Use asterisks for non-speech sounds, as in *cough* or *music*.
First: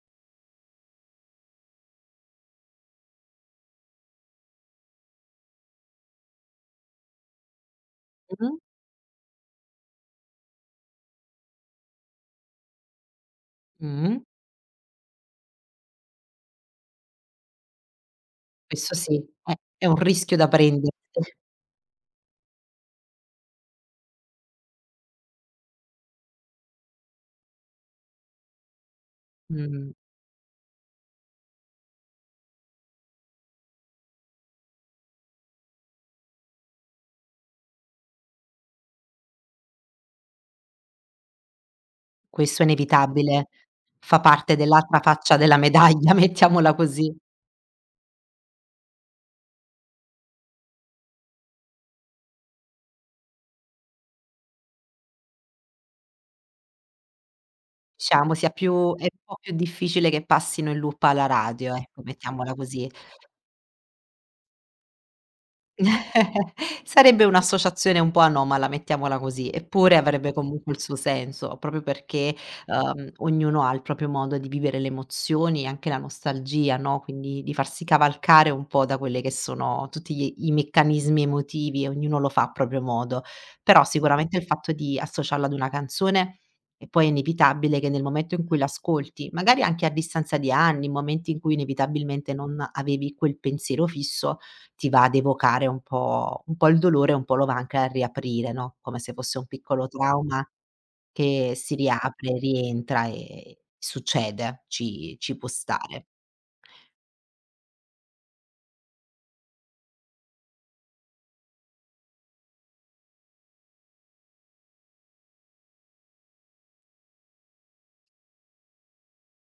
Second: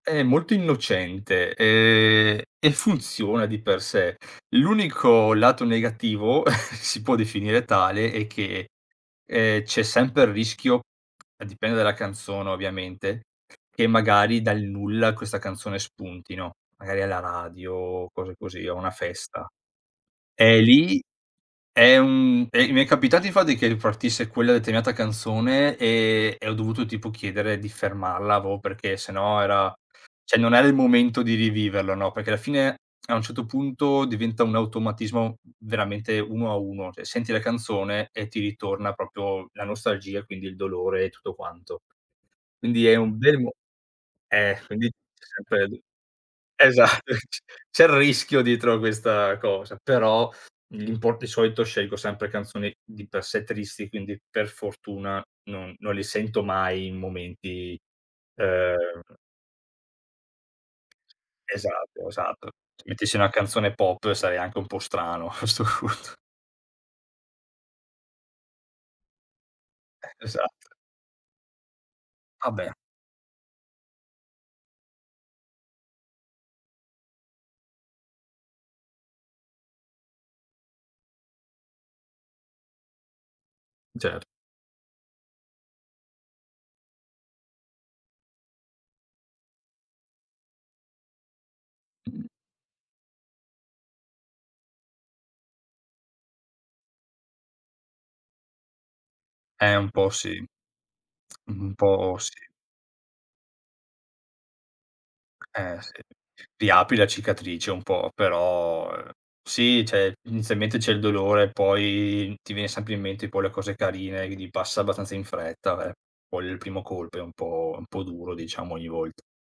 È molto innocente, ehm, e funziona di per sé. L'unico lato negativo *chuckles* si può definire tale è Mh-mh. che, ehm, c'è sempre il rischio, dipende dalla canzone ovviamente, che Mh. magari dal nulla questa canzone spuntino, magari alla radio o cose così, o a una Questo sì, festa. è è un rischio da E prenderti. lì è un e mi è capitato infatti che ripartisse quella determinata canzone e e ho dovuto tipo chiedere di fermarla, avevo perchè se no era Mh. cioè non era il momento di riviverlo, no. Perché alla fine, a un certo punto diventa un automatismo veramente 1 a 1, cioè senti la canzone e ti ritorna proprio la nostalgia, quindi il dolore e tutto quanto. Questo è Quindi è un bel inevitabile. mo Fa eh, parte *exhales* quindi dell'altra c'è faccia della sempre d medaglia, mettiamola così. esatto, c c'è il rischio dietro a questa cosa, però l'impor di solito scelgo sempre canzoni di per sé tristi, quindi per fortuna non non li sento mai in momenti, Diciamo sia più è ehm un po' più difficile che passino in loop alla radio ecco, Esatto, esatto. mettiamola Se così. mettessi una canzone pop sarei anche un po' strano a 'sto punto. *chuckles* Sarebbe un'associazione un po' anomala, mettiamola così, eppure avrebbe Esa comunque il suo senso, proprio perché, Ah beh. ehm, ognuno ha il proprio modo di vivere le emozioni e anche la nostalgia, no. Quindi di farsi cavalcare un po' da quelle che sono tutti gli i meccanismi emotivi, ognuno lo fa a proprio modo. Però Cer sicuramente il fatto di associarlo ad una canzone e poi è inevitabile che nel momento in cui l'ascolti, magari anche a distanza di anni, momenti in cui Mh. inevitabilmente non avevi quel pensiero fisso, ti va ad evocare un po' un po' il dolore e un po' lo va anche a riaprire, no. Come se fosse un Eh piccolo un po' sì. trauma che Un si po' sì. riapre, rientra e succede, ci ci può Eh sì, stare. riapri la cicatrice un po' però, uhm, sì cioè, inizialmente c'è il dolore, poi ti viene sempre in mente poi le cose carine, quindi passa abbastanza in fretta, ve poi il primo colpo è un po' un po' duro diciamo, ogni volta.